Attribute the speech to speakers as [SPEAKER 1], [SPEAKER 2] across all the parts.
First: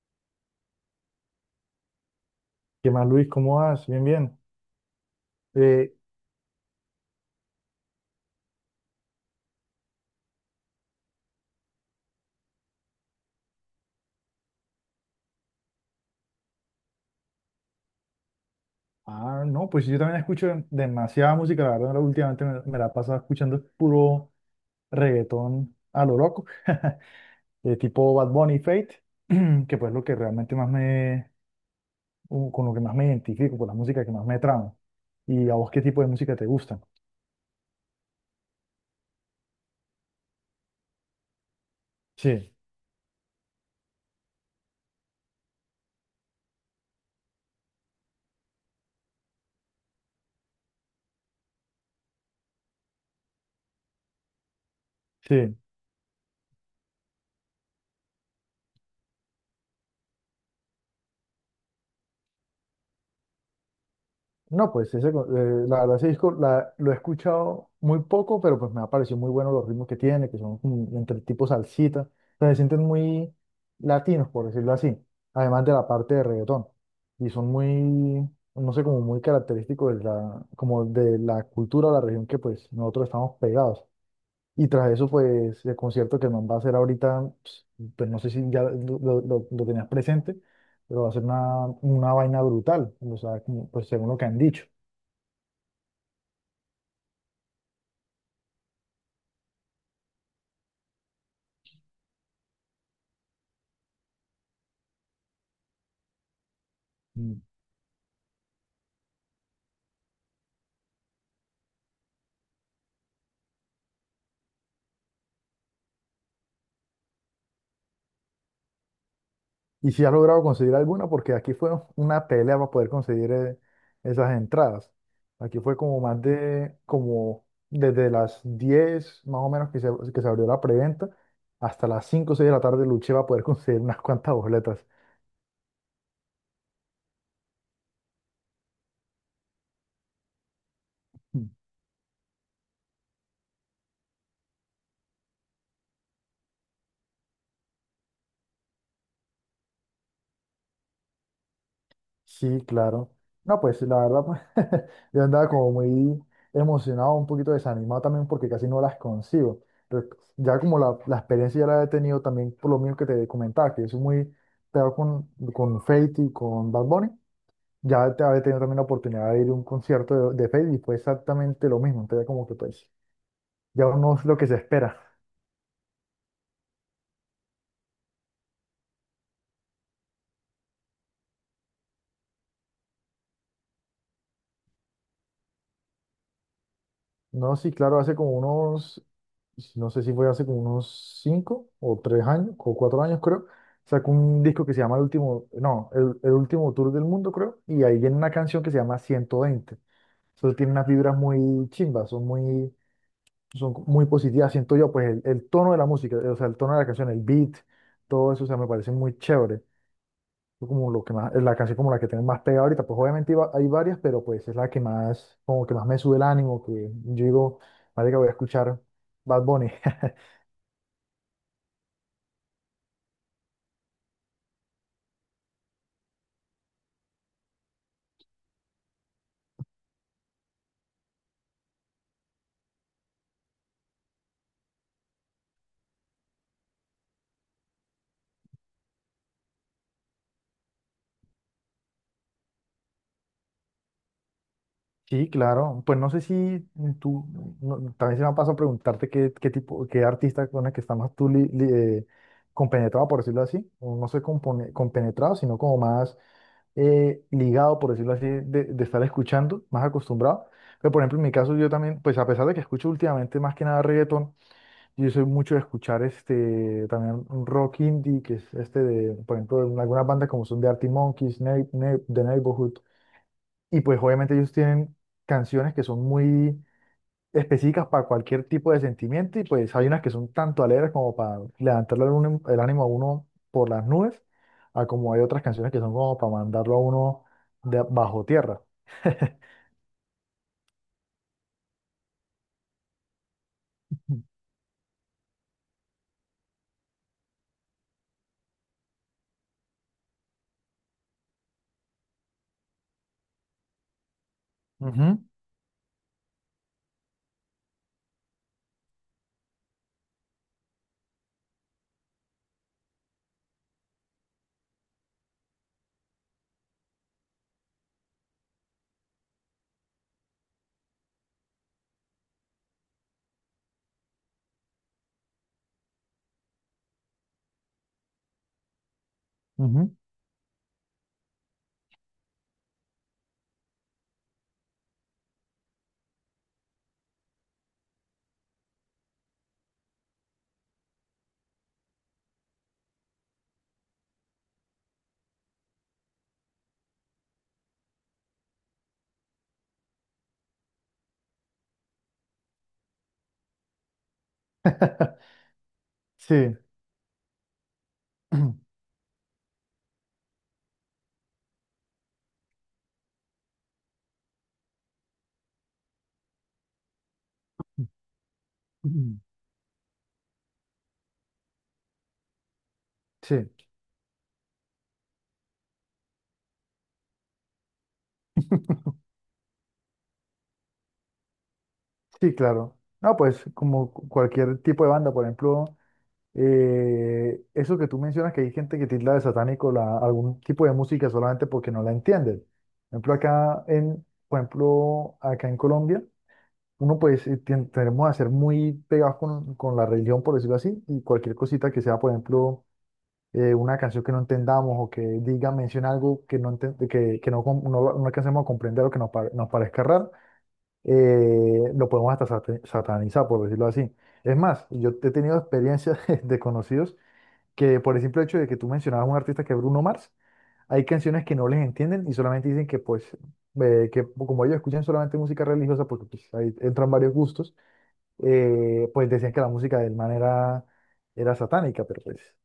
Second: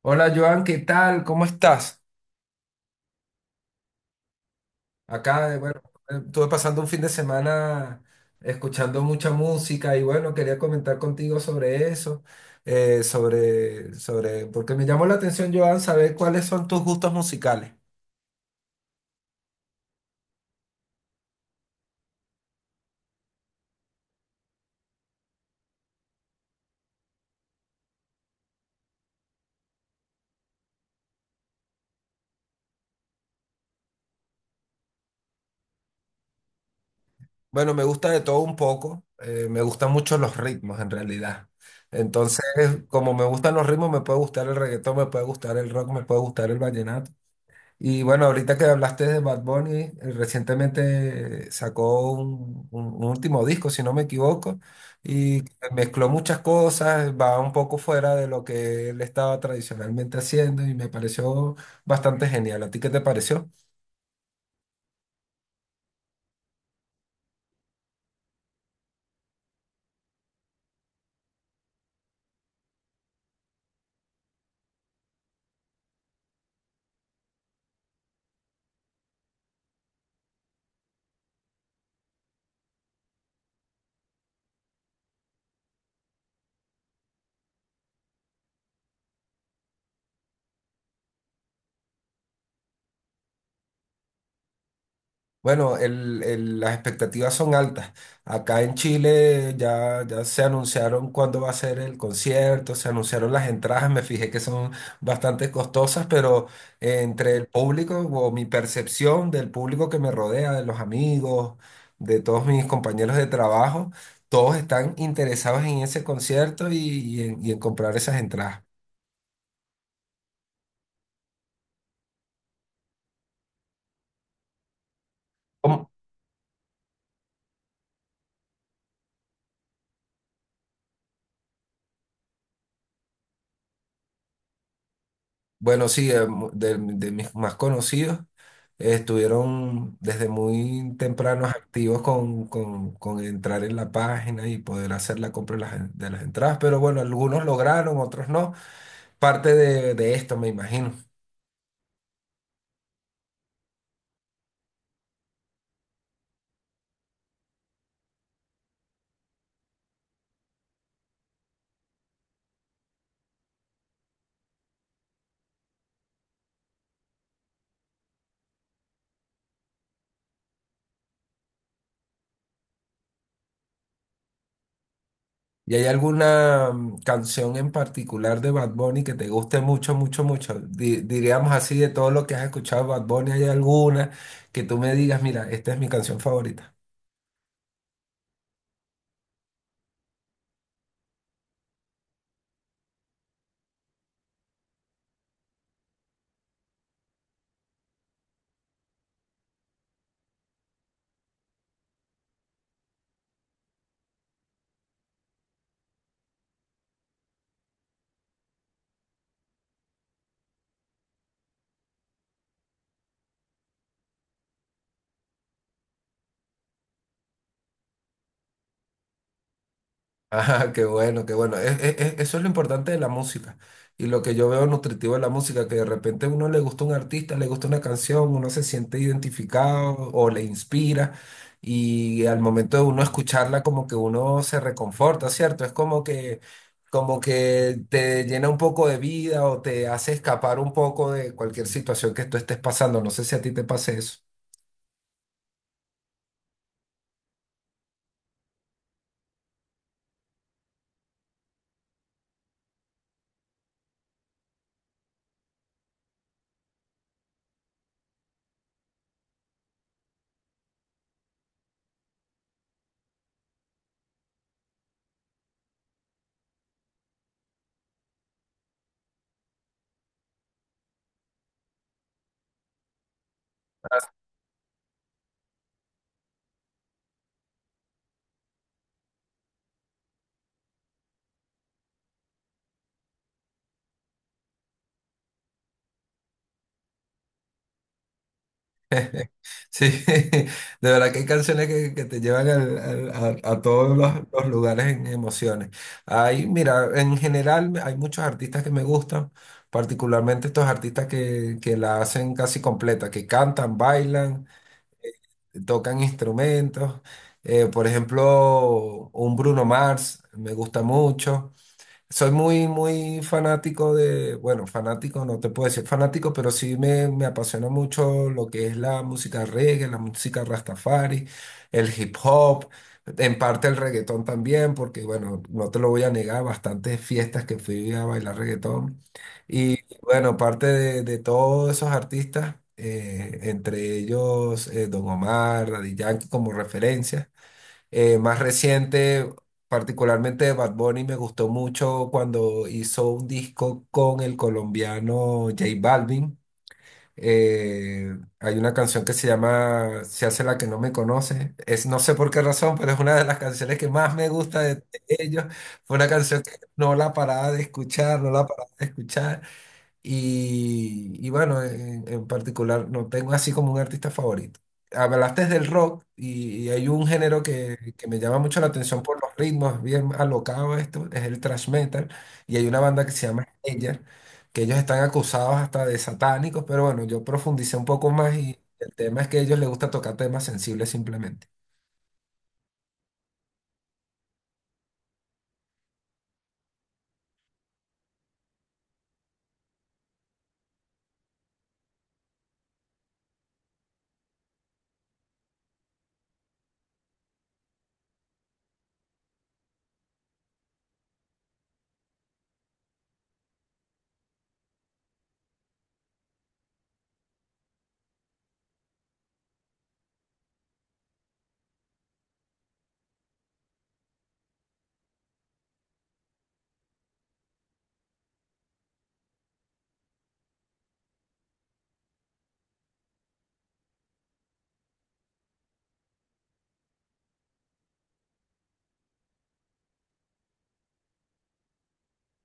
[SPEAKER 1] Hola Joan, ¿qué tal? ¿Cómo estás?
[SPEAKER 2] ¿Qué más, Luis? ¿Cómo vas? Bien, bien.
[SPEAKER 1] Acá, bueno,
[SPEAKER 2] Eh,
[SPEAKER 1] estuve pasando un fin de semana escuchando mucha música y bueno, quería comentar contigo sobre eso, porque me llamó la atención, Joan, saber cuáles son tus gustos musicales.
[SPEAKER 2] no, pues yo también escucho demasiada música, la verdad, últimamente me la he pasado escuchando puro reggaetón a lo loco, tipo Bad Bunny Fate, que pues lo que realmente más con lo que más me identifico, con la música que más me trama. ¿Y a vos qué tipo de música te gusta?
[SPEAKER 1] Bueno, me gusta de todo un poco, me gustan mucho los ritmos en realidad. Entonces,
[SPEAKER 2] Sí,
[SPEAKER 1] como me gustan los ritmos, me puede gustar el reggaetón, me puede gustar el rock, me puede gustar el vallenato. Y bueno, ahorita que hablaste de Bad Bunny, recientemente sacó un último disco, si no me equivoco, y
[SPEAKER 2] sí.
[SPEAKER 1] mezcló muchas cosas, va un poco fuera de lo que él estaba tradicionalmente haciendo y me pareció bastante genial. ¿A ti qué te pareció?
[SPEAKER 2] No, pues la verdad ese disco lo he escuchado muy poco, pero pues me ha parecido muy bueno los ritmos que tiene, que son como entre tipo salsita, o sea, se sienten muy latinos, por decirlo así, además de la parte de reggaetón, y son muy, no sé, como muy característicos de la, como de la cultura o la región que pues nosotros estamos pegados. Y tras eso, pues el concierto que el man va a hacer ahorita, pues, pues, no sé si ya lo tenías presente, pero va a ser una vaina brutal, o sea, como, pues según lo que han dicho.
[SPEAKER 1] Bueno, las expectativas son altas. Acá en Chile ya se anunciaron cuándo va a ser el concierto, se anunciaron las entradas, me fijé que son bastante costosas, pero entre
[SPEAKER 2] Mm.
[SPEAKER 1] el público o mi percepción del público que me rodea, de los amigos, de todos mis compañeros de trabajo, todos están interesados en ese concierto y en comprar esas entradas.
[SPEAKER 2] Y si has logrado conseguir alguna, porque aquí fue una pelea para poder conseguir esas entradas. Aquí fue
[SPEAKER 1] ¿Cómo?
[SPEAKER 2] como más de, como desde las 10 más o menos que se abrió la preventa, hasta las 5 o 6 de la tarde luché para poder conseguir unas cuantas boletas.
[SPEAKER 1] Bueno, sí, de mis más conocidos estuvieron desde muy
[SPEAKER 2] Mm.
[SPEAKER 1] tempranos activos con entrar en la página y poder hacer la compra de las entradas, pero bueno, algunos lograron, otros no. Parte de esto, me imagino.
[SPEAKER 2] Sí, claro. No, pues la verdad, pues yo andaba como muy emocionado, un poquito desanimado también porque casi no las consigo. Pero ya como la experiencia ya la he tenido también por lo mismo que te comentaba, que soy muy pegado con Feid y con Bad Bunny, ya te había tenido también la oportunidad de ir a un concierto de Feid y fue exactamente lo mismo. Entonces ya como que pues ya uno es lo que se espera.
[SPEAKER 1] ¿Y hay alguna canción en particular de Bad Bunny que te guste mucho, mucho, mucho? Diríamos así, de todo lo que has escuchado de Bad Bunny, ¿hay alguna que tú me digas, mira, esta es mi canción favorita?
[SPEAKER 2] No, sí, claro, hace como unos, no sé si fue hace como unos 5 o 3 años, o 4 años creo, sacó un disco que se llama El Último, no, El Último Tour del Mundo creo, y ahí viene una canción que se llama 120. Entonces tiene unas vibras muy chimbas, son muy positivas, siento yo, el tono de la música, o sea, el tono de la canción, el beat, todo eso, o sea, me parece muy chévere. Fue como lo que más, es la canción como la que tengo más pegada ahorita, pues obviamente iba- hay varias, pero pues es la que más, como que más me sube el ánimo, que yo digo, vale que voy a escuchar Bad Bunny.
[SPEAKER 1] Ah, qué bueno, qué bueno. Eso es lo importante de la música. Y lo que yo veo nutritivo de la música, que de repente a uno le gusta un artista, le gusta una canción, uno se siente identificado o le inspira. Y al momento de uno escucharla, como que uno se reconforta, ¿cierto? Es como que te llena un poco de vida o te hace escapar un poco de cualquier situación que tú estés pasando. No sé si a ti te pase eso.
[SPEAKER 2] Sí, claro, pues no sé si tú, no- también se me ha pasado a preguntarte qué artista con el que estás más tú eh, compenetrado, por decirlo así, o no sé, compenetrado, sino como más ligado, por decirlo así, de estar escuchando, más acostumbrado. Pero por ejemplo, en mi caso yo también, pues a pesar de que escucho últimamente más que nada reggaetón, yo soy mucho de escuchar este también un rock indie, que es este de, por ejemplo, de algunas bandas como son de Arctic Monkeys, The Neighborhood. Y pues obviamente ellos tienen canciones que son muy específicas para cualquier tipo de sentimiento y pues hay unas que son tanto alegres como para levantarle el ánimo a uno por las nubes, a como hay otras canciones que son como para mandarlo a uno de bajo tierra.
[SPEAKER 1] Sí, de verdad que hay canciones que te llevan a todos los lugares en emociones. Hay, mira, en general hay muchos artistas que me gustan, particularmente estos artistas que la hacen casi completa, que cantan, bailan, tocan instrumentos. Por ejemplo, un Bruno Mars me gusta mucho. Soy muy, muy fanático de, bueno, fanático, no te puedo decir fanático, pero sí me apasiona mucho lo que es la música reggae, la música rastafari, el hip hop, en parte el reggaetón también, porque bueno, no te lo voy a negar, bastantes fiestas que fui a bailar reggaetón.
[SPEAKER 2] Ujú,
[SPEAKER 1] Y
[SPEAKER 2] ujú.
[SPEAKER 1] bueno, parte de todos esos artistas, entre ellos, Don Omar, Daddy Yankee como referencia. Más reciente, particularmente de Bad Bunny, me gustó mucho cuando hizo un disco con el colombiano J Balvin. Hay una canción que se llama Se hace la que no me conoce. Es, no sé por qué razón, pero es una de las canciones que más me gusta de ellos. Fue una canción que
[SPEAKER 2] Sí.
[SPEAKER 1] no la paraba de escuchar, no la paraba de escuchar. Y bueno, en particular no tengo así como un artista favorito. Hablaste del rock y hay un género que me llama mucho la atención por los ritmos, bien alocado esto, es el thrash metal. Y hay una banda que se llama
[SPEAKER 2] Sí.
[SPEAKER 1] Slayer, que ellos están acusados hasta de satánicos, pero bueno, yo profundicé un poco más y el tema es que a ellos les gusta tocar temas sensibles simplemente.
[SPEAKER 2] Sí, claro. No, pues como cualquier tipo de banda, por ejemplo, eso que tú mencionas, que hay gente que tilda de satánico la, algún tipo de música solamente porque no la entienden. Por ejemplo, por ejemplo, acá en Colombia, uno pues tenemos a ser muy pegados con la religión, por decirlo así, y cualquier cosita que sea, por ejemplo, una canción que no entendamos o que diga, menciona algo que no, no, no alcancemos a comprender o que nos, nos parezca raro, lo podemos hasta satanizar, por decirlo así. Es más, yo he tenido experiencias de conocidos que por el simple hecho de que tú mencionabas un artista que es Bruno Mars, hay canciones que no les entienden y solamente dicen que pues, que como ellos escuchan solamente música religiosa, porque pues, ahí entran varios gustos, pues decían que la música del man era, era satánica, pero pues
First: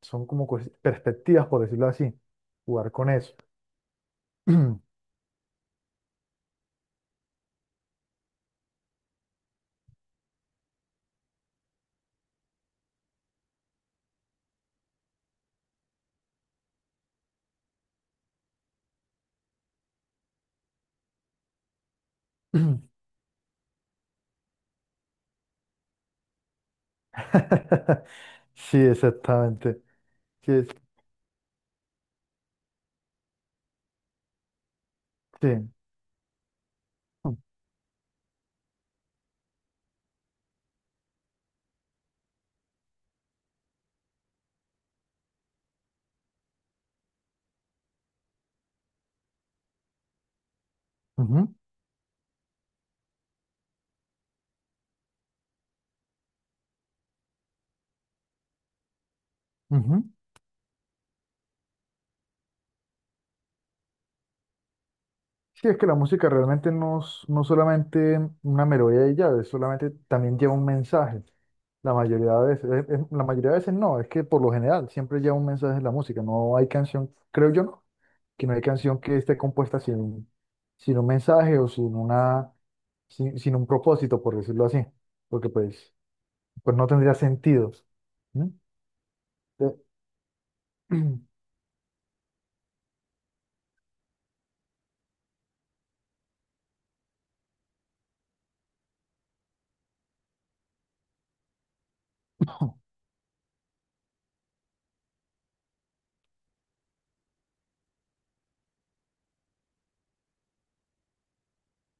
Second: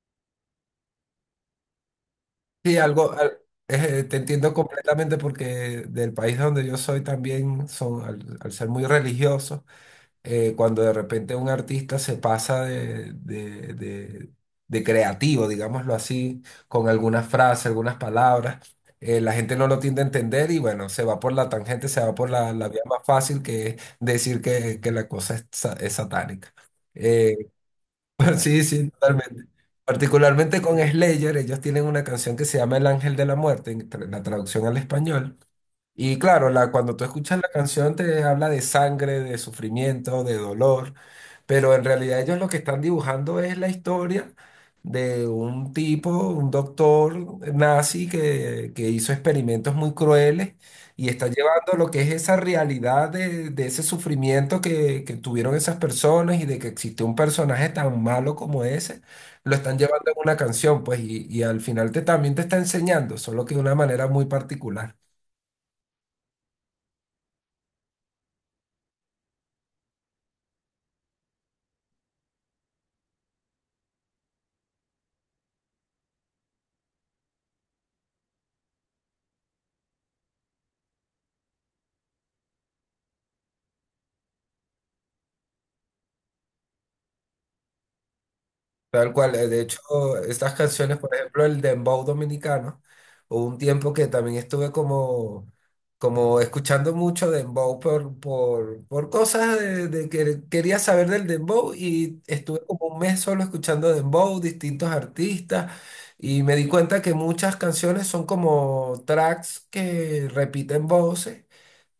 [SPEAKER 2] son como perspectivas, por decirlo así,
[SPEAKER 1] Sí,
[SPEAKER 2] jugar con eso.
[SPEAKER 1] te entiendo completamente porque del país donde yo soy también son, al al ser muy religiosos cuando de repente un artista se pasa de creativo, digámoslo así, con algunas frases, algunas palabras, la gente no lo tiende a entender y bueno, se va por la tangente, se va por la, la vía más fácil que es decir que la cosa es, es satánica. Eh, sí,
[SPEAKER 2] Sí,
[SPEAKER 1] sí, totalmente.
[SPEAKER 2] exactamente. Sí,
[SPEAKER 1] Particularmente con Slayer, ellos tienen una canción que se llama El Ángel de la Muerte, en la traducción al español.
[SPEAKER 2] sí.
[SPEAKER 1] Y claro, la, cuando tú escuchas la canción te habla de sangre, de sufrimiento, de dolor, pero en realidad ellos lo que están dibujando es la historia de un tipo, un doctor nazi que hizo experimentos muy crueles y está
[SPEAKER 2] Ujú,
[SPEAKER 1] llevando lo que es esa realidad de ese sufrimiento que tuvieron esas personas y de que existe un personaje tan malo como ese, lo están
[SPEAKER 2] ujú.
[SPEAKER 1] llevando en una canción, pues, y al final te también te está enseñando, solo que de una manera muy particular.
[SPEAKER 2] Sí, es que la música realmente no, es- no solamente una melodía y ya, es solamente también lleva un mensaje. La mayoría de veces, la mayoría de veces no, es que por lo general siempre lleva un mensaje en la música. No hay canción, creo yo, no, que no hay canción que esté compuesta sin un mensaje o sin una, sin un propósito, por decirlo así, porque pues, pues no tendría sentido. ¿Mm?
[SPEAKER 1] Tal cual, de
[SPEAKER 2] Eh,
[SPEAKER 1] hecho, estas canciones, por ejemplo, el dembow dominicano, hubo un tiempo que también estuve como, como escuchando mucho dembow por cosas de que quería saber del dembow y estuve como un mes solo escuchando dembow, distintos artistas, y me di cuenta que muchas canciones son como tracks que repiten voces.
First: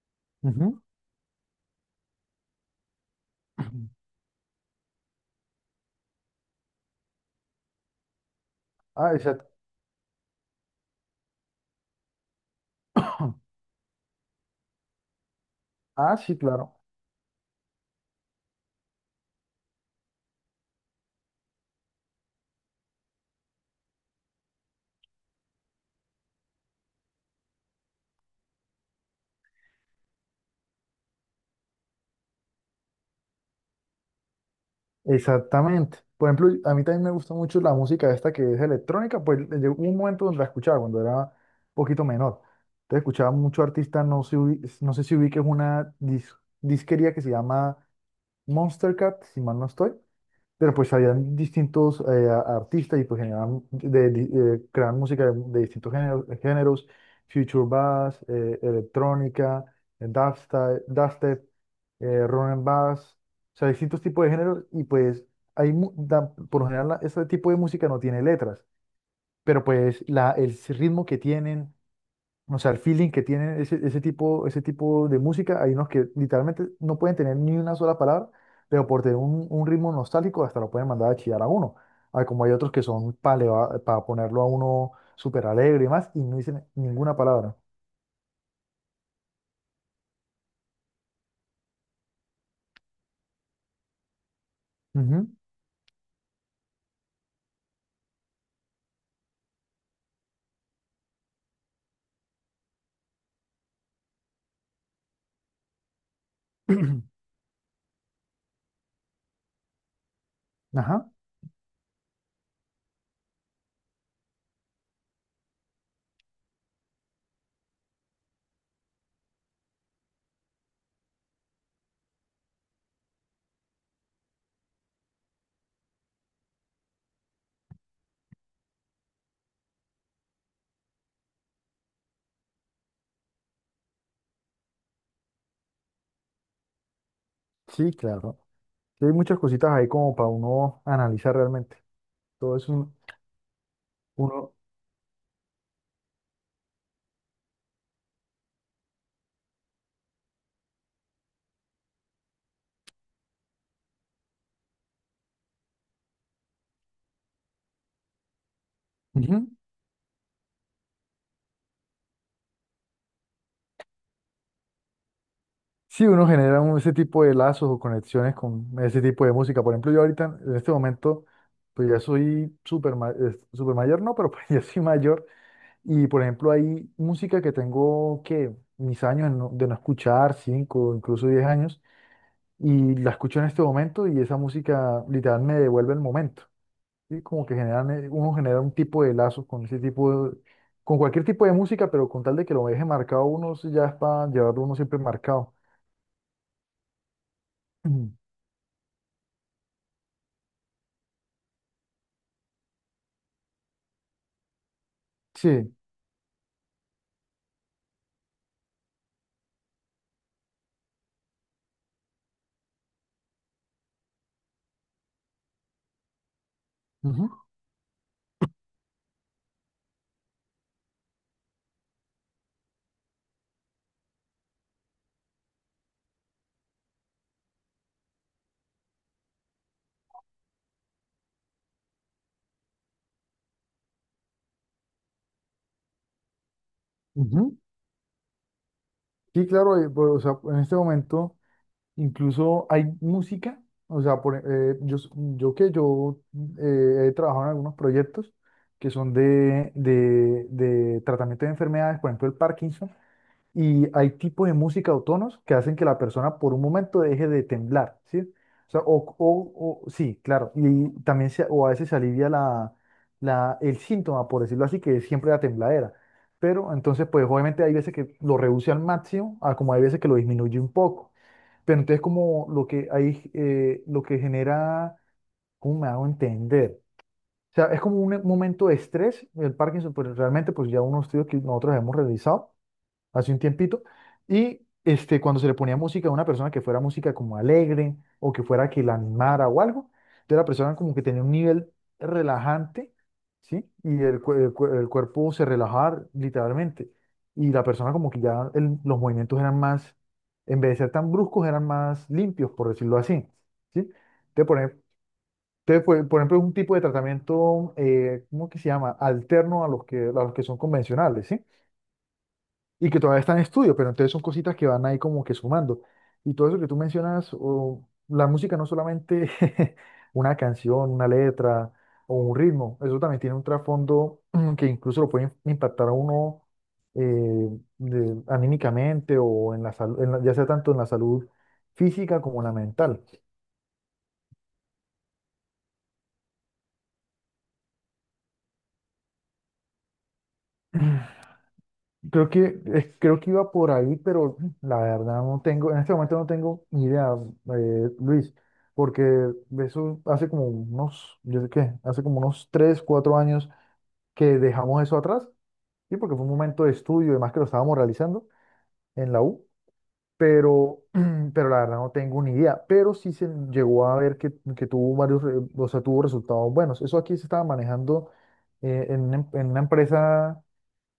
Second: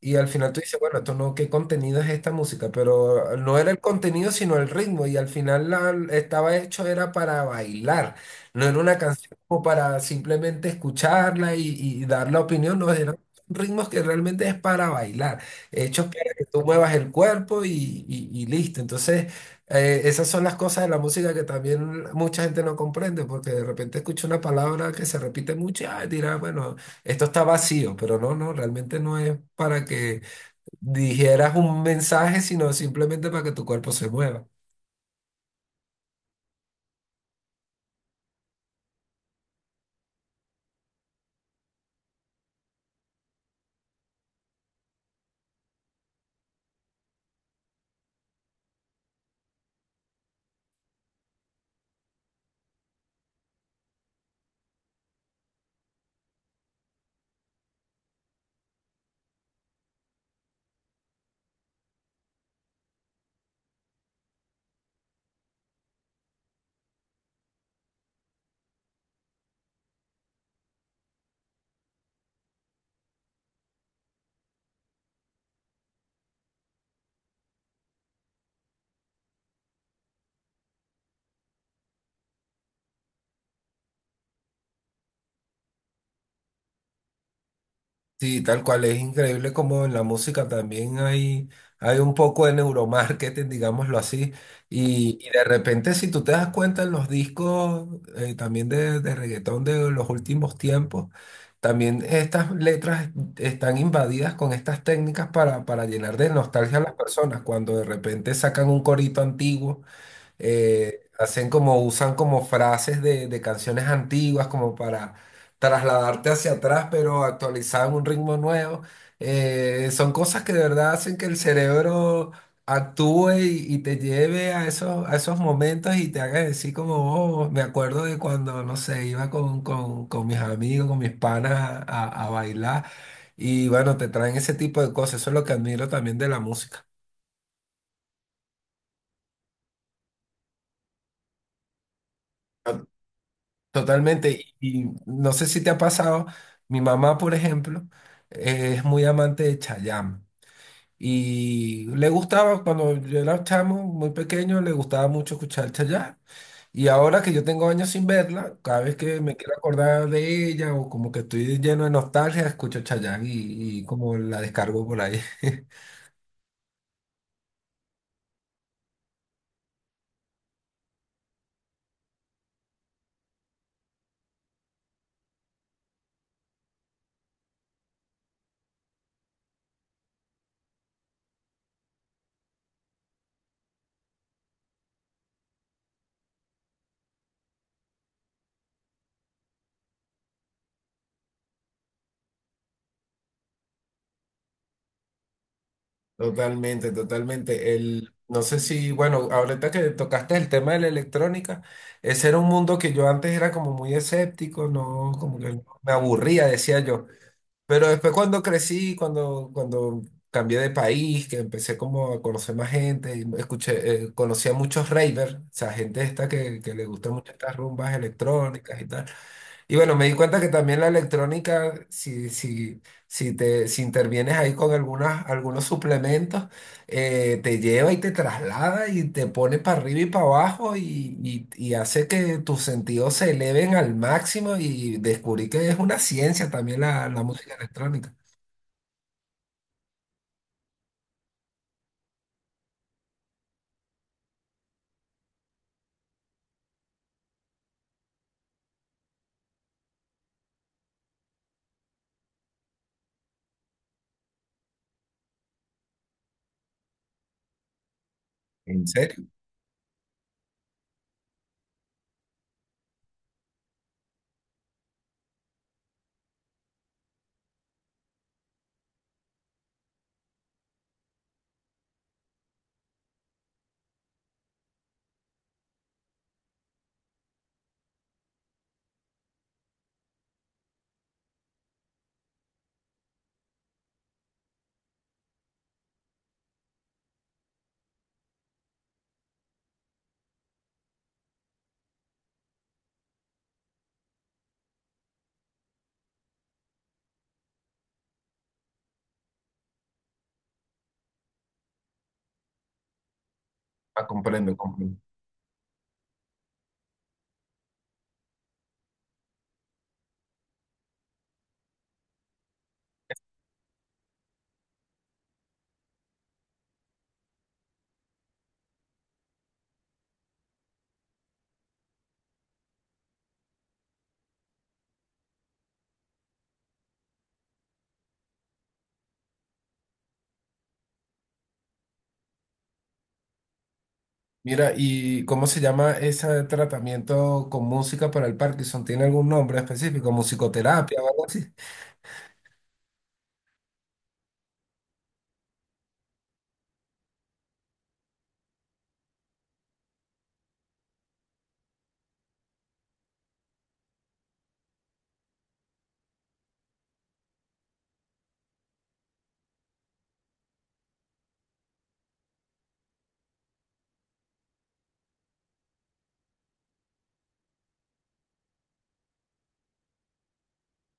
[SPEAKER 1] Y al final tú dices,
[SPEAKER 2] ujú.
[SPEAKER 1] bueno, esto no, ¿qué contenido es esta música? Pero no era el contenido, sino el ritmo. Y al final la, estaba hecho era para bailar. No era una
[SPEAKER 2] Ah,
[SPEAKER 1] canción
[SPEAKER 2] exacto.
[SPEAKER 1] como para simplemente escucharla y dar la opinión. No, eran ritmos que realmente es para bailar. Hechos
[SPEAKER 2] Ah,
[SPEAKER 1] para
[SPEAKER 2] sí,
[SPEAKER 1] que tú
[SPEAKER 2] claro.
[SPEAKER 1] muevas el cuerpo y listo. Entonces, esas son las cosas de la música que también mucha gente no comprende, porque de repente escucha una palabra que se repite mucho y ah, dirá, bueno. Esto está vacío, pero no, no, realmente no es para que dijeras un mensaje, sino simplemente para que tu cuerpo se mueva.
[SPEAKER 2] Exactamente. Por ejemplo, a mí también me gusta mucho la música esta que es electrónica, pues llegó un momento donde la escuchaba cuando era un poquito menor. Entonces escuchaba mucho artista, no sé, no sé si ubiques una disquería que se llama Monster Cat, si mal no estoy. Pero pues habían distintos artistas y pues creaban música de distintos géneros, Future Bass, electrónica, dubstep, run and bass, o sea, distintos tipos de géneros y pues hay, por lo general ese tipo de música no tiene letras, pero pues la, el ritmo que tienen, o sea, el feeling que tienen ese tipo de música, hay unos que literalmente no pueden tener ni una sola palabra, pero por tener un ritmo nostálgico hasta lo pueden mandar a chillar a uno. Ah, como hay otros que son para ponerlo a uno súper alegre y más, y no dicen ninguna palabra.
[SPEAKER 1] Sí, tal cual, es increíble como en la música también hay un poco de neuromarketing, digámoslo así, y
[SPEAKER 2] Ujú.
[SPEAKER 1] de repente si tú te das cuenta en los discos también de reggaetón de los últimos tiempos, también estas letras están invadidas con estas técnicas para llenar de nostalgia a las personas, cuando de repente sacan un corito antiguo,
[SPEAKER 2] Ajá,
[SPEAKER 1] hacen como, usan como frases de canciones antiguas como para trasladarte hacia atrás, pero actualizado en un ritmo nuevo. Son cosas que de verdad hacen que el cerebro actúe y te lleve a a esos momentos y te haga decir como, oh, me acuerdo de cuando, no sé, iba con mis amigos, con mis panas a bailar. Y bueno, te traen ese tipo de cosas. Eso es lo que admiro también de la música.
[SPEAKER 2] sí, claro. Sí, hay muchas cositas ahí como para uno analizar realmente. Todo es un,
[SPEAKER 1] Totalmente,
[SPEAKER 2] uno.
[SPEAKER 1] y no sé si te ha pasado, mi mamá, por ejemplo, es muy amante de Chayanne y le gustaba, cuando yo era chamo, muy pequeño, le gustaba mucho escuchar Chayanne y ahora que yo tengo años sin verla, cada vez que me
[SPEAKER 2] Ujú.
[SPEAKER 1] quiero acordar de ella o como que estoy lleno de nostalgia, escucho Chayanne y como la descargo por ahí.
[SPEAKER 2] Sí, uno genera un- ese tipo de lazos o conexiones con ese tipo de música. Por ejemplo, yo ahorita, en este momento, pues ya soy súper mayor, no, pero pues ya soy mayor. Y por ejemplo, hay música que tengo que mis años de no escuchar, 5 incluso 10 años, y la escucho en este momento y esa música literal me devuelve el momento. ¿Sí? Como que generan, uno genera un tipo de lazos con ese tipo de- con cualquier tipo de música, pero con tal de que lo deje marcado uno, sí, ya es para llevarlo uno siempre marcado.
[SPEAKER 1] Totalmente, totalmente. El, no sé si, bueno, ahorita que tocaste el tema de la electrónica, ese era un mundo que yo antes era como muy escéptico, no, como que
[SPEAKER 2] Sí.
[SPEAKER 1] me aburría, decía yo. Pero después cuando crecí, cuando cambié de país, que empecé como a conocer más gente, y escuché, conocí a muchos ravers, o sea, gente esta que le gustan mucho
[SPEAKER 2] Ujú,
[SPEAKER 1] estas rumbas electrónicas y tal. Y bueno, me di cuenta que también la electrónica, si te, si intervienes ahí con algunas, algunos suplementos, te lleva y te traslada y te pone para arriba y para abajo y hace que tus sentidos se eleven al máximo y descubrí que es una ciencia también la música
[SPEAKER 2] ujú.
[SPEAKER 1] electrónica.
[SPEAKER 2] Sí, claro, pues, o sea, en este momento incluso hay música, o sea, por, yo que yo he trabajado en algunos proyectos que son de tratamiento de enfermedades, por ejemplo, el Parkinson, y hay tipos de música o tonos que hacen que la persona por un momento deje de temblar, ¿sí? O sea,
[SPEAKER 1] ¿En serio?
[SPEAKER 2] sí, claro. Y también o a veces se alivia el síntoma, por decirlo así, que es siempre la tembladera. Pero entonces, pues obviamente hay veces que lo reduce al máximo, a como hay veces que lo disminuye un poco. Pero entonces como lo que hay, lo que genera, ¿cómo me hago entender? O sea, es como un momento de estrés, el Parkinson, pues realmente, pues ya unos estudios que nosotros hemos realizado hace un tiempito, y este, cuando se le ponía música a una persona que fuera música como alegre o que fuera que la animara o algo, entonces la persona como que tenía un nivel relajante, ¿sí? Y el, el cuerpo se relajaba literalmente, y la persona como que ya los movimientos eran más, en vez de ser tan bruscos, eran más limpios, por decirlo así, ¿sí?
[SPEAKER 1] Ah,
[SPEAKER 2] Entonces,
[SPEAKER 1] comprendo, comprendo.
[SPEAKER 2] por ejemplo, es un tipo de tratamiento, ¿cómo que se llama? Alterno a los que son convencionales, ¿sí? Y que todavía está en estudio, pero entonces son cositas que van ahí como que sumando. Y todo eso que tú mencionas, o la música no solamente una canción, una letra o un ritmo, eso también tiene un trasfondo que incluso lo puede impactar a uno, eh, de- anímicamente o en la salud, ya sea tanto en la salud física como en la mental.
[SPEAKER 1] Mira, ¿y cómo se llama ese tratamiento con música para el Parkinson? ¿Tiene algún nombre específico? ¿Musicoterapia o algo así?
[SPEAKER 2] Creo que iba por ahí, pero la verdad no tengo, en este momento no tengo ni idea, Luis, porque eso hace como unos, yo sé qué, hace como unos 3, 4 años que dejamos eso atrás, sí, porque fue un momento de estudio, y además que lo estábamos realizando en la U, pero, pero la verdad no tengo ni idea, pero sí se llegó a ver que tuvo varios, o sea, tuvo resultados buenos. Eso aquí se estaba manejando en una en una empresa,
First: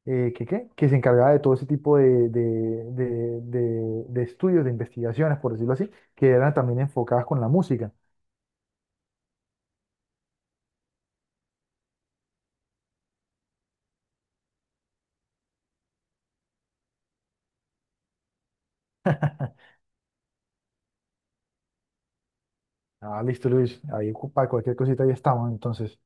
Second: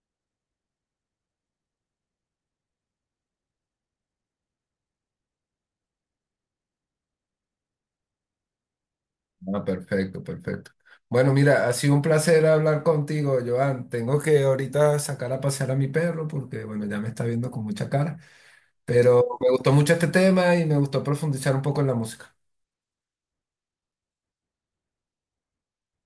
[SPEAKER 2] que, ¿qué? Que se encargaba de todo ese tipo de- estudios, de investigaciones, por decirlo así, que eran también enfocadas con la música.
[SPEAKER 1] Ah, perfecto, perfecto. Bueno, mira, ha sido un placer hablar contigo, Joan. Tengo que ahorita sacar a pasear a mi perro porque, bueno, ya me está viendo con mucha cara. Pero me gustó mucho este tema y me gustó profundizar un poco en la música.
[SPEAKER 2] Ah, listo, Luis, ahí para cualquier cosita ahí estamos, entonces.